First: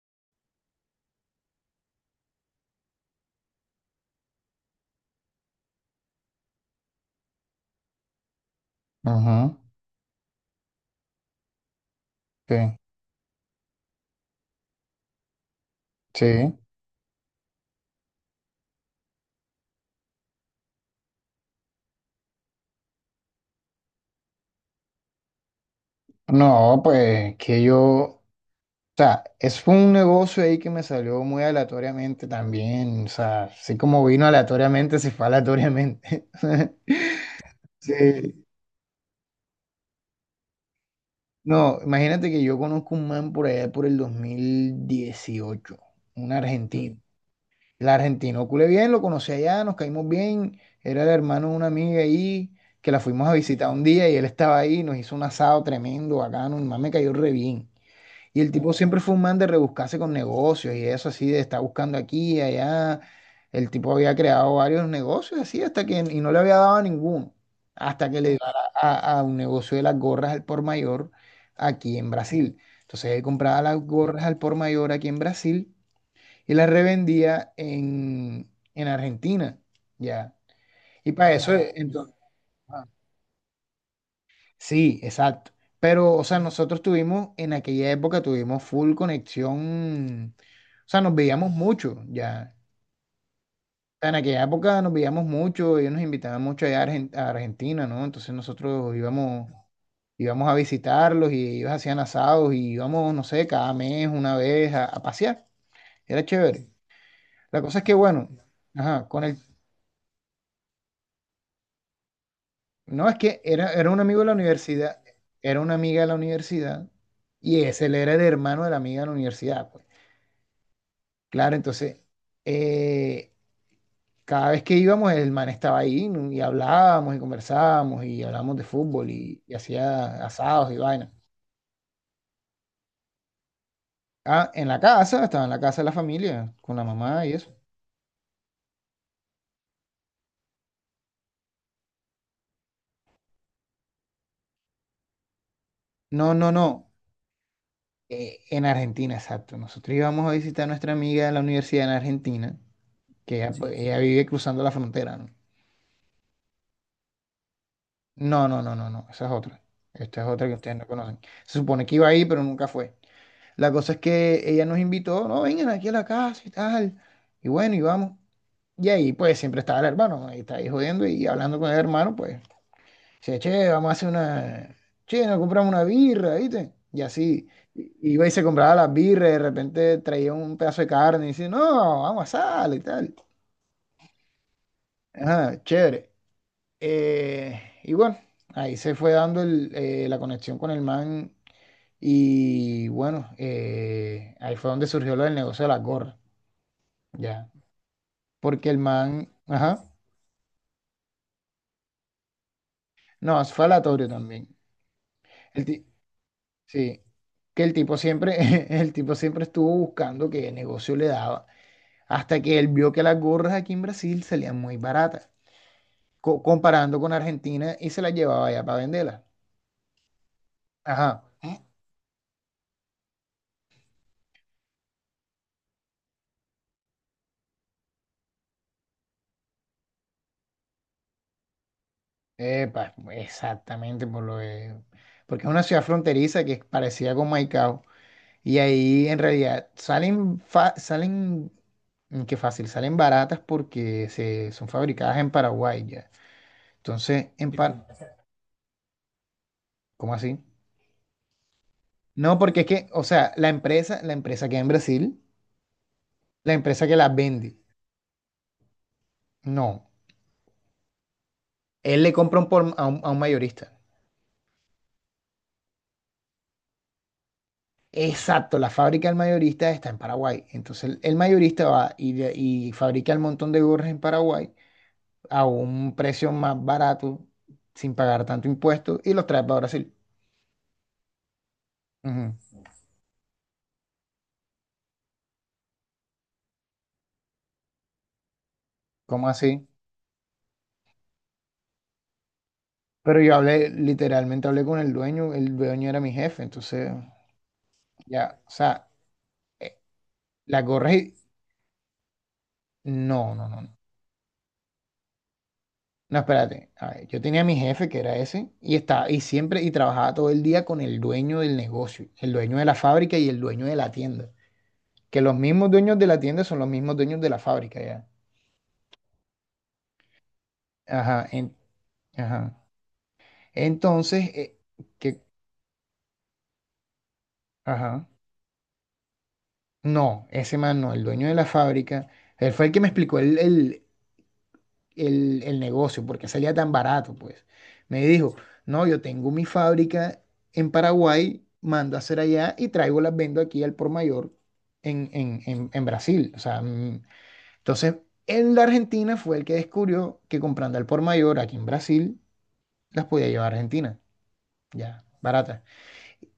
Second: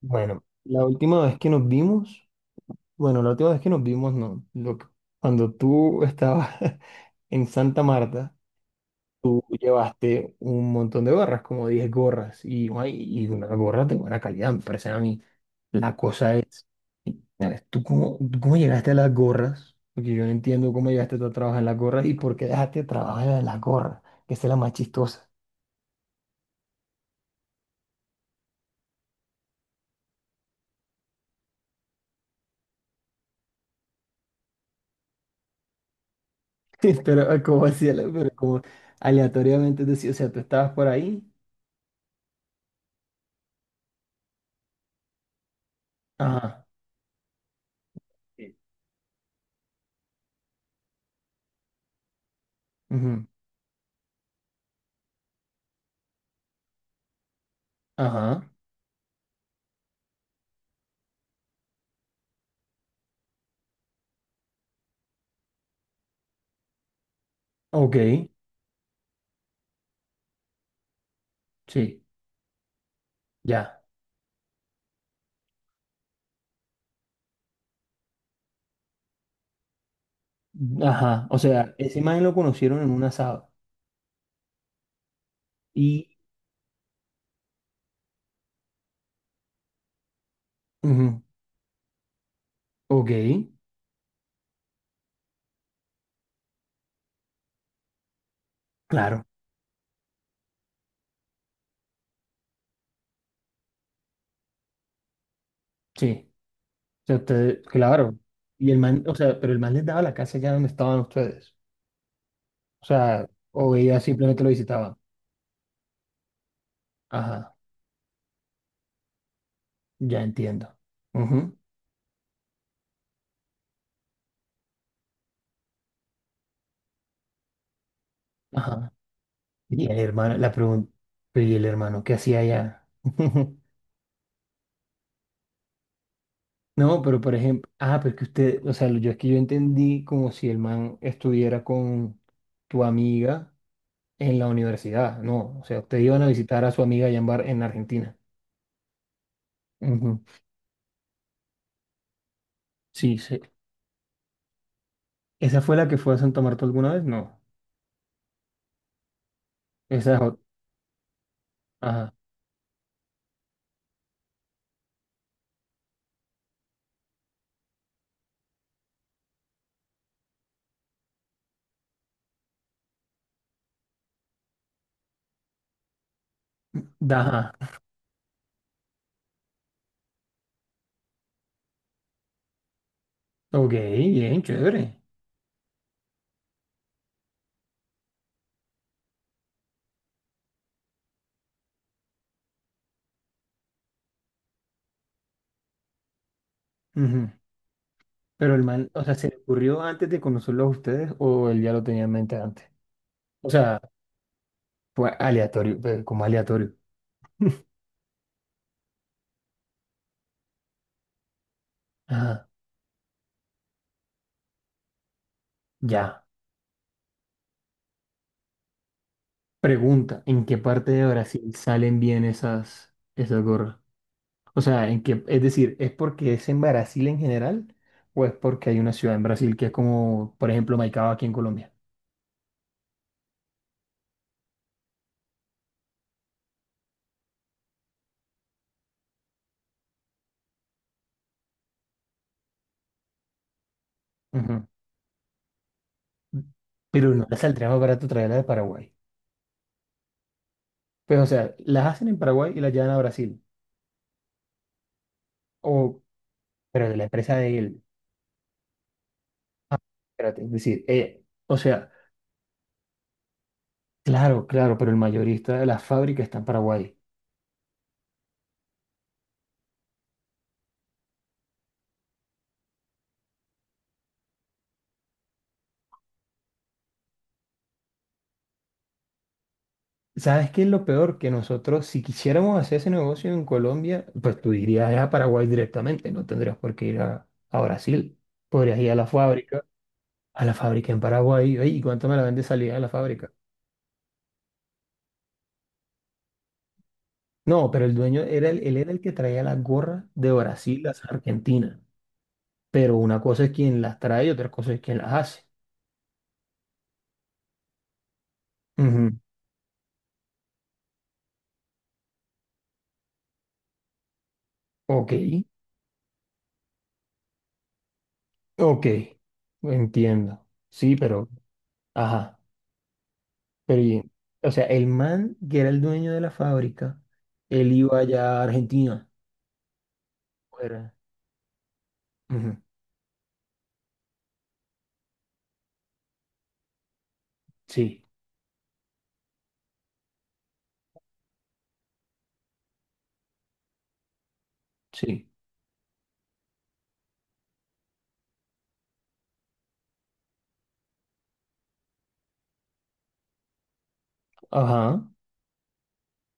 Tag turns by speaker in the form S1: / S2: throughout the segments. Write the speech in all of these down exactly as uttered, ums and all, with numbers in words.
S1: Bueno, la última vez que nos vimos, bueno, la última vez que nos vimos, no, lo que- cuando tú estabas en Santa Marta, tú
S2: Ajá,
S1: llevaste un montón de gorras, como diez gorras,
S2: sí,
S1: y, guay, y una gorra de buena calidad, me parecen a mí. La cosa
S2: sí.
S1: es, ¿sabes? ¿Tú cómo, tú cómo llegaste a las gorras? Porque yo no entiendo cómo llegaste tú a trabajar en las gorras y por qué dejaste trabajar en las gorras, que esa es la más chistosa.
S2: No, pues que yo, o sea, es un negocio ahí que me salió muy aleatoriamente también, o sea, así como vino aleatoriamente, se fue aleatoriamente.
S1: Pero como hacía, pero
S2: Sí.
S1: como aleatoriamente decía, o sea, tú estabas por ahí,
S2: No, imagínate que yo conozco un man por allá por el dos mil dieciocho, un
S1: ajá.
S2: argentino. El argentino,
S1: Sí.
S2: culé bien, lo conocí allá, nos caímos bien, era el hermano de una amiga ahí, que la
S1: Ujú.
S2: fuimos a visitar un día y él estaba ahí, nos hizo un asado tremendo, bacano, el man me cayó re bien. Y
S1: Ajá,
S2: el tipo siempre fue un man de rebuscarse con negocios y eso, así de estar buscando aquí y allá. El tipo había creado varios negocios así, hasta que y no le había dado a ninguno.
S1: ok,
S2: Hasta que le dio a, a- a un negocio de las gorras al por mayor aquí
S1: sí,
S2: en Brasil. Entonces él compraba las
S1: ya.
S2: gorras al por mayor aquí en Brasil y las revendía en, en Argentina. Ya. Y
S1: Ajá,
S2: para
S1: o
S2: eso,
S1: sea, ese
S2: entonces.
S1: man lo conocieron en un asado.
S2: Sí, exacto.
S1: Y,
S2: Pero, o sea, nosotros tuvimos, en aquella época tuvimos full conexión, o sea, nos
S1: ujú,
S2: veíamos mucho ya.
S1: ok,
S2: En aquella época nos veíamos mucho, ellos nos invitaban mucho allá a Argen- a Argentina, ¿no? Entonces nosotros
S1: claro,
S2: íbamos, íbamos a visitarlos y ellos hacían asados y íbamos, no sé, cada mes, una vez a, a pasear. Era
S1: sí.
S2: chévere.
S1: O sea,
S2: La
S1: ustedes,
S2: cosa es que,
S1: claro.
S2: bueno,
S1: Y el man,
S2: ajá,
S1: o
S2: con el...
S1: sea, pero el man les daba la casa allá donde estaban ustedes. O
S2: No, es
S1: sea,
S2: que era,
S1: o
S2: era
S1: ella
S2: un amigo de la
S1: simplemente lo visitaba.
S2: universidad, era una amiga de la universidad,
S1: Ajá,
S2: y ese él era el hermano de la amiga de la universidad, pues.
S1: ya entiendo.
S2: Claro,
S1: Ujú,
S2: entonces, eh, cada vez que íbamos, el man estaba ahí, ¿no? Y hablábamos y conversábamos y hablábamos de
S1: ajá.
S2: fútbol, y, y
S1: Y el
S2: hacía
S1: hermano, la
S2: asados y
S1: pregunta,
S2: vaina.
S1: pero ¿y el hermano qué hacía allá?
S2: Ah, en la casa, estaba en la casa de la familia, con la
S1: No, pero
S2: mamá y
S1: por
S2: eso.
S1: ejemplo, ah, pero es que usted, o sea, yo es que yo entendí como si el man estuviera con tu amiga en la universidad. No, o sea, ustedes iban a
S2: No, no,
S1: visitar
S2: no,
S1: a su amiga allá en Bar- en Argentina.
S2: eh, en Argentina, exacto. Nosotros
S1: Ujú.
S2: íbamos a visitar a nuestra amiga de la universidad en Argentina,
S1: Sí,
S2: que
S1: sí.
S2: ella, pues, sí, ella vive cruzando la frontera, ¿no?
S1: ¿Esa fue la que fue a Santa Marta alguna vez? No.
S2: No, no, no, no, no, esa es otra.
S1: Esa es
S2: Esta es
S1: otra.
S2: otra que ustedes no conocen. Se supone que iba
S1: Ajá.
S2: ahí, pero nunca fue. La cosa es que ella nos invitó, no, vengan aquí a la casa y tal. Y bueno, y vamos. Y ahí pues siempre estaba el hermano, ahí está ahí jodiendo y hablando con el hermano, pues, dice, che, vamos a hacer una, che, nos compramos una birra, ¿viste? Y así,
S1: Da- Ajá.
S2: i- iba y se compraba las birras, de repente traía un pedazo de carne y dice, no, vamos a asar y tal.
S1: Ok, bien, chévere.
S2: Ajá, chévere. Eh, y bueno, ahí se fue dando el, eh, la conexión con el man, y bueno, eh, ahí fue donde surgió lo del negocio de las gorras.
S1: Ujú.
S2: Ya.
S1: Pero el
S2: Porque el
S1: man, o sea,
S2: man,
S1: ¿se le ocurrió
S2: ajá.
S1: antes de conocerlo a ustedes o él ya lo tenía en mente antes?
S2: No,
S1: O
S2: es
S1: sea,
S2: falatorio también.
S1: fue
S2: El
S1: aleatorio,
S2: ti-
S1: eh, como aleatorio.
S2: sí. Que el tipo siempre, el tipo siempre estuvo buscando qué negocio le daba. Hasta
S1: Ajá.
S2: que él vio que las gorras aquí en Brasil salían muy baratas,
S1: Ya.
S2: co- comparando con Argentina, y se las llevaba allá para venderlas.
S1: Pregunta, ¿en qué parte de
S2: Ajá.
S1: Brasil salen bien esas, esas gorras? O sea, ¿en qué, es decir, ¿es porque es en Brasil en general o es porque hay una ciudad en Brasil que es como, por ejemplo, Maicao aquí en Colombia?
S2: Epa, exactamente por lo de- porque es una ciudad fronteriza que es parecida con Maicao. Y ahí en realidad salen, fa- salen Mm, qué fácil, salen baratas porque se,
S1: Ujú.
S2: son fabricadas en Paraguay, ya.
S1: Pero no
S2: Entonces,
S1: les
S2: en
S1: saldría más
S2: par,
S1: barato traerla de Paraguay.
S2: ¿cómo así?
S1: Pues, o sea, las hacen en
S2: No,
S1: Paraguay y
S2: porque es
S1: las
S2: que,
S1: llevan a
S2: o sea,
S1: Brasil.
S2: la empresa, la empresa que en Brasil,
S1: O,
S2: la empresa
S1: pero
S2: que
S1: de la
S2: las
S1: empresa de
S2: vende,
S1: él. Ah,
S2: no,
S1: espérate, es decir, eh, o sea,
S2: él le compra un por- a un, a un mayorista.
S1: claro, claro, pero el mayorista de la fábrica está en Paraguay.
S2: Exacto, la fábrica del mayorista está en Paraguay. Entonces, el, el mayorista va y, de- y fabrica el montón de gorras en Paraguay a un precio más barato, sin pagar tanto impuesto, y los trae para Brasil.
S1: ¿Sabes qué es lo peor? Que nosotros, si
S2: Ujú.
S1: quisiéramos hacer ese negocio en Colombia, pues tú irías a Paraguay directamente, no tendrías por qué ir a, a Brasil. Podrías ir a la
S2: ¿Cómo
S1: fábrica,
S2: así?
S1: a la fábrica en Paraguay, "Ey, ¿y cuánto me la vende salida de la
S2: Pero
S1: fábrica?
S2: yo hablé, literalmente hablé con el dueño, el dueño era mi jefe, entonces
S1: No, pero el dueño
S2: ya,
S1: era
S2: o
S1: el, él
S2: sea,
S1: era el que traía las
S2: eh,
S1: gorras de
S2: las
S1: Brasil,
S2: gorras
S1: las
S2: y...
S1: Argentina. Pero una
S2: No,
S1: cosa
S2: no,
S1: es
S2: no, no.
S1: quien las trae y otra cosa es quien las hace.
S2: No, espérate. A ver, yo tenía a mi jefe, que era ese, y estaba,
S1: Ujú.
S2: y siempre, y trabajaba todo el día con el dueño del negocio, el dueño de la fábrica y el dueño de la tienda.
S1: Ok,
S2: Que los mismos dueños de la tienda son los mismos dueños de la fábrica, ya.
S1: ok, entiendo. Sí, pero,
S2: Ajá, en-
S1: ajá.
S2: ajá.
S1: Pero, y-
S2: Entonces,
S1: o
S2: eh,
S1: sea, el
S2: que,
S1: man que era el dueño de la fábrica, él iba
S2: ajá.
S1: allá a Argentina.
S2: No, ese man no,
S1: Fuera.
S2: el dueño de la fábrica, él
S1: Ujú,
S2: fue el que me explicó el, el, el, el negocio, porque salía tan barato, pues.
S1: sí,
S2: Me dijo, no, yo tengo mi fábrica en Paraguay, mando a hacer allá y traigo las vendo aquí al por mayor en,
S1: sí.
S2: en, en, en Brasil. O sea, mm, entonces, él de Argentina fue el que descubrió que comprando al por mayor aquí en Brasil, las podía llevar a Argentina,
S1: Ajá.
S2: ya, baratas.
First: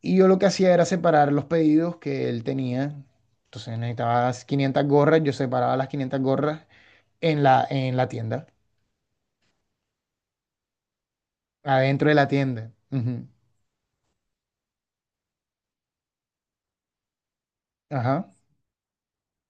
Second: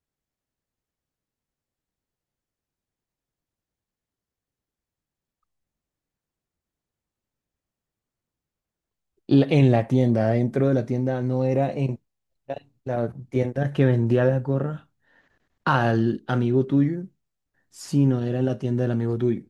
S2: Y yo lo que hacía era separar los pedidos que él tenía. Entonces necesitaba quinientas gorras, yo separaba las quinientas gorras en la, en la tienda.
S1: La- en la tienda, dentro de la tienda, no era en
S2: Adentro de la tienda.
S1: la
S2: Ujú.
S1: tienda que vendía la gorra al amigo tuyo, sino
S2: Ajá.
S1: era en la tienda del amigo tuyo.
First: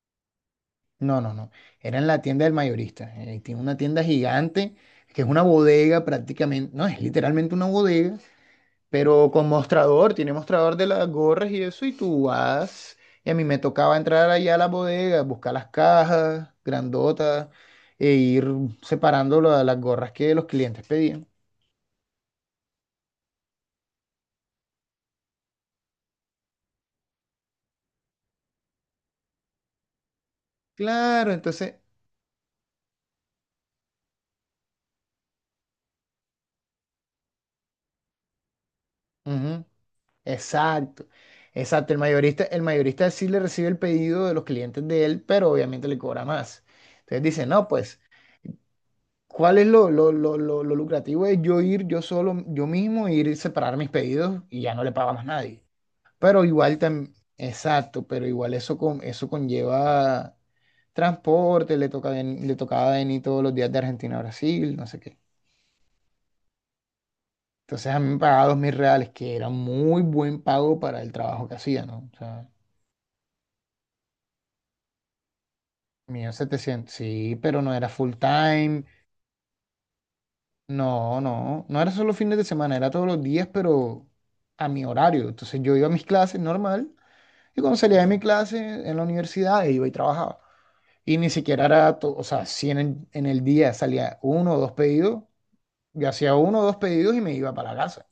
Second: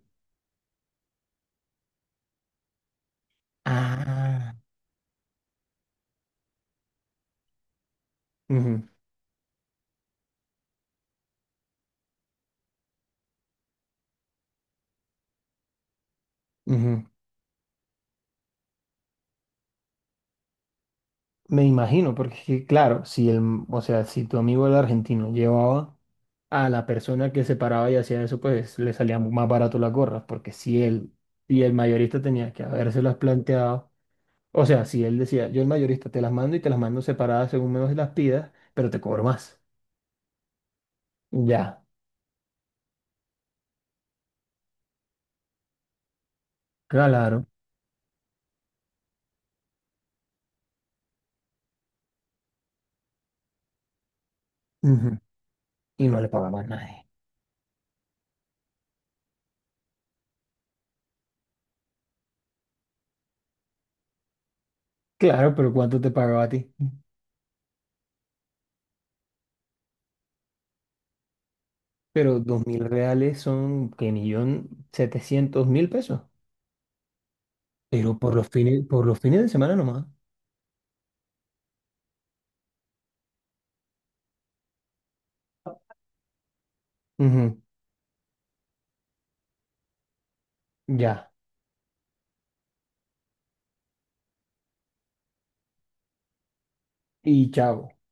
S2: No, no, no. Era en la tienda del mayorista. Eh, tiene una tienda
S1: Ah.
S2: gigante, que es una bodega prácticamente. No, es literalmente una bodega,
S1: Ujú,
S2: pero con mostrador. Tiene mostrador de las gorras y eso. Y tú vas. Y a mí me tocaba entrar allá a la bodega, buscar las cajas
S1: ujú.
S2: grandotas e ir separando la- las gorras que los clientes pedían.
S1: Me imagino, porque es que, claro, si el, o sea, si tu amigo el argentino, llevaba a la persona que se paraba y hacía eso, pues le salía más barato las gorras, porque si él
S2: Claro,
S1: y el
S2: entonces,
S1: mayorista tenía que habérselas planteado, o sea, si él decía, yo el mayorista te las mando y te las mando separadas según menos las pidas, pero te cobro más.
S2: ujú. Exacto,
S1: Ya,
S2: exacto. El mayorista, el mayorista sí le recibe el pedido de los clientes de él, pero obviamente le cobra más. Entonces
S1: claro.
S2: dice, no, pues, ¿cuál es lo, lo, lo, lo, lo lucrativo de yo ir yo solo, yo mismo, ir y separar mis pedidos y ya no le paga
S1: Ujú,
S2: más nadie?
S1: y no le
S2: Pero
S1: pagaba a
S2: igual
S1: nadie.
S2: también, exacto, pero igual eso, con, eso conlleva transporte, le toca, ven- le tocaba venir todos los días de Argentina a Brasil, no sé qué.
S1: Claro, pero ¿cuánto te pagaba a ti?
S2: Entonces a mí me pagaba dos mil reales, que era muy buen pago para el trabajo que hacía, ¿no?
S1: Pero dos mil reales son que millón setecientos mil pesos.
S2: Mil setecientos, sí, pero no era full
S1: Pero por los fines,
S2: time,
S1: por los fines de semana nomás.
S2: no, no, no era solo fines de semana, era todos los días, pero a mi horario. Entonces yo iba a mis clases normal, y
S1: Ujú,
S2: cuando salía de mi clase en la universidad iba y trabajaba. Y ni
S1: ya.
S2: siquiera era, to- o sea, si en el, en el día salía uno o dos pedidos, yo hacía uno o dos pedidos y me
S1: Y
S2: iba para la
S1: chavo.
S2: casa.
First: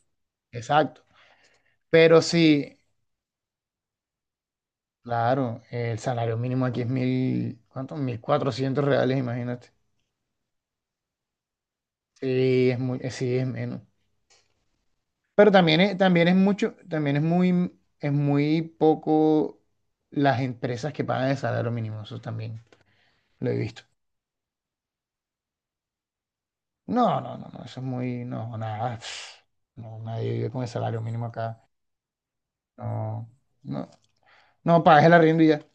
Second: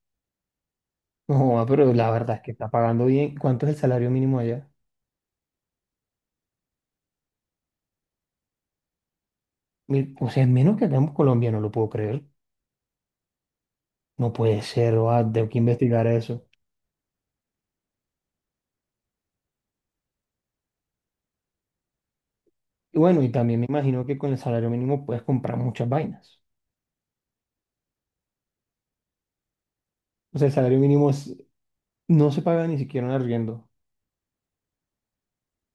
S2: Exacto.
S1: No, ah, pero la
S2: Pero
S1: verdad es que está
S2: sí,
S1: pagando bien. ¿Cuánto es el salario mínimo allá?
S2: claro, el salario mínimo aquí es mil, ¿cuánto? Mil cuatrocientos reales, imagínate.
S1: Mil- o sea, es menos que acá en Colombia, no lo puedo creer.
S2: Sí, es muy, eh, sí, es menos.
S1: No puede ser, o tengo
S2: Pero
S1: que
S2: también es,
S1: investigar
S2: también es
S1: eso.
S2: mucho, también es muy, es muy poco las empresas que pagan el salario mínimo, eso también
S1: Y bueno, y
S2: lo he
S1: también me
S2: visto.
S1: imagino que con el salario mínimo puedes comprar muchas vainas.
S2: No, no, no, no, eso es muy, no, nada, pf, no, nadie
S1: O sea,
S2: vive
S1: el
S2: con el
S1: salario
S2: salario
S1: mínimo
S2: mínimo
S1: es-
S2: acá,
S1: no se paga ni siquiera un
S2: no,
S1: arriendo.
S2: no, no, pagas el arriendo y ya,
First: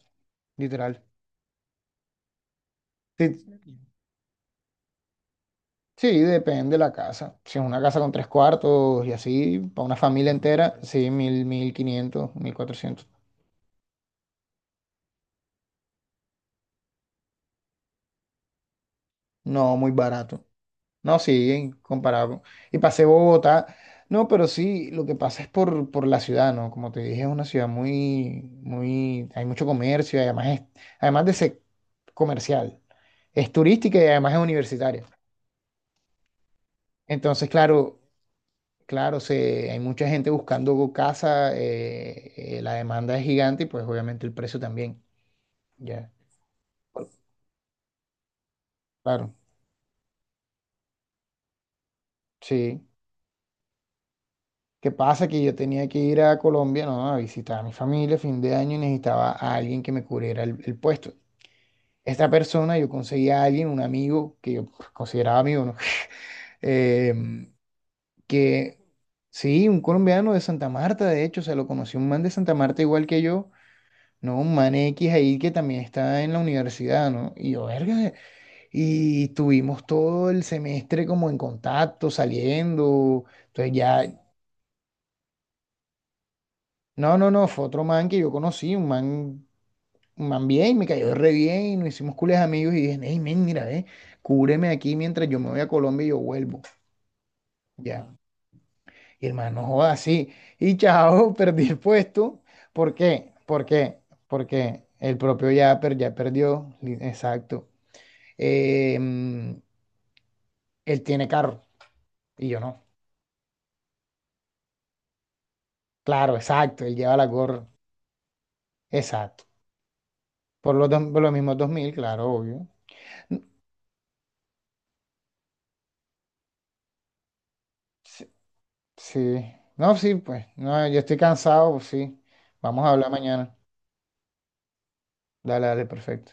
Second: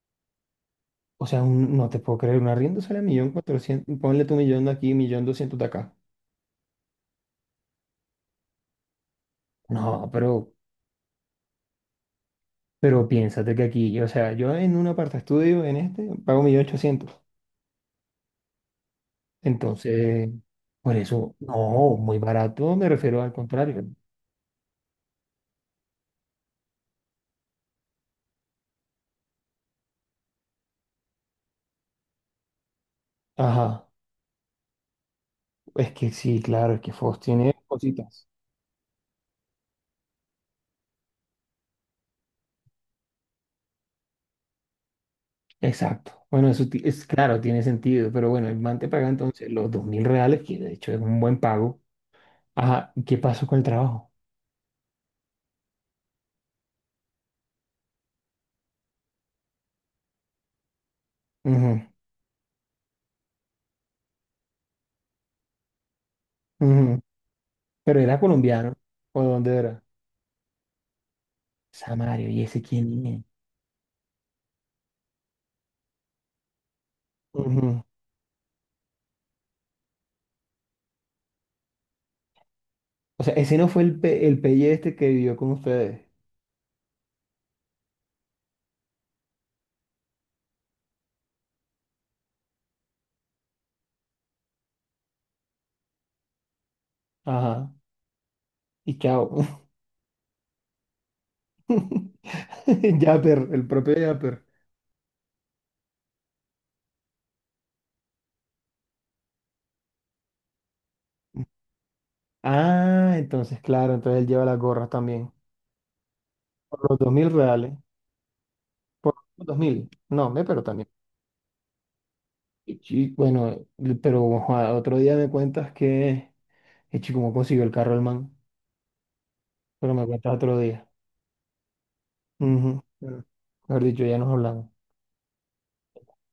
S2: literal.
S1: O sea, un- no te puedo creer, un arriendo sale a
S2: Sí,
S1: millón cuatrocientos, ponle tu millón de aquí, millón doscientos de acá.
S2: sí, depende de la casa, si es una casa con tres cuartos y así, para una
S1: No,
S2: familia
S1: pero,
S2: entera, sí, mil, mil quinientos, mil cuatrocientos,
S1: pero piénsate que aquí, o sea, yo en un aparta estudio, en este, pago millón ochocientos.
S2: no, muy
S1: Entonces,
S2: barato.
S1: por
S2: No,
S1: eso,
S2: sí,
S1: no, muy
S2: comparado.
S1: barato,
S2: Y
S1: me
S2: pasé
S1: refiero al
S2: Bogotá.
S1: contrario.
S2: No, pero sí, lo que pasa es por, por la ciudad, ¿no? Como te dije, es una ciudad muy, muy, hay mucho comercio, y además es, además de ser comercial, es
S1: Ajá,
S2: turística y además es universitaria.
S1: es que sí, claro, es que Fox
S2: Entonces,
S1: tiene
S2: claro,
S1: cositas.
S2: claro, se, hay mucha gente buscando casa, eh, eh, la demanda es gigante y pues obviamente el precio también, ya.
S1: Exacto. Bueno, eso ti- es claro, tiene sentido, pero bueno, el man te paga
S2: Claro,
S1: entonces los dos mil reales, que de hecho es un buen pago.
S2: sí.
S1: Ajá, ¿y ¿qué pasó con el trabajo?
S2: ¿Qué pasa? Que yo tenía que ir a Colombia, ¿no? A visitar a mi familia fin de año, y necesitaba a alguien que me cubriera el, el puesto.
S1: Ujú,
S2: Esta persona, yo conseguí a alguien, un amigo, que yo, pues, consideraba amigo, ¿no?
S1: ujú.
S2: Eh,
S1: Pero era colombiano,
S2: que
S1: ¿o de dónde
S2: sí, un
S1: era?
S2: colombiano de Santa Marta, de hecho, se lo conocí, un man
S1: Samario,
S2: de
S1: ¿y
S2: Santa
S1: ese
S2: Marta
S1: quién
S2: igual
S1: es?
S2: que yo, ¿no? Un man X ahí que también está en la universidad, ¿no? Y yo,
S1: Ujú.
S2: verga, y tuvimos todo el semestre como en contacto,
S1: O
S2: saliendo,
S1: sea, ese no
S2: entonces
S1: fue el,
S2: ya...
S1: pe- el pelle este que vivió con ustedes.
S2: No, no, no, fue otro man que yo conocí, un man man bien, me cayó re bien, y nos hicimos cules amigos y dije, hey, men, mira, ve, cúbreme aquí mientras yo me voy a Colombia y yo vuelvo,
S1: Ajá,
S2: ya.
S1: y
S2: Y
S1: chao.
S2: hermano man, no joda, así. Y chao, perdí el puesto. ¿Por qué?
S1: Yapper,
S2: ¿Por
S1: el propio
S2: qué?
S1: Yapper.
S2: Porque el propio Yapper, ya perdió, li- exacto. Eh, mm, Él tiene carro y yo no.
S1: Ah, entonces, claro, entonces él lleva las gorras también.
S2: Claro, exacto,
S1: Por
S2: él
S1: los dos
S2: lleva la
S1: mil
S2: gorra,
S1: reales. Por
S2: exacto.
S1: los dos mil. No, me, pero
S2: Por
S1: también.
S2: los, dos- por los mismos dos mil, claro, obvio.
S1: Y, chi- bueno, eh, pero ojalá, otro día me cuentas que. Echi, ¿cómo consiguió el carro el
S2: Sí,
S1: man?
S2: sí.
S1: Pero
S2: No,
S1: me
S2: sí,
S1: cuentas
S2: pues,
S1: otro día.
S2: no, yo estoy cansado, pues sí.
S1: Ujú.
S2: Vamos a hablar
S1: Bueno,
S2: mañana.
S1: mejor dicho, ya nos hablamos.
S2: Dale, dale, perfecto.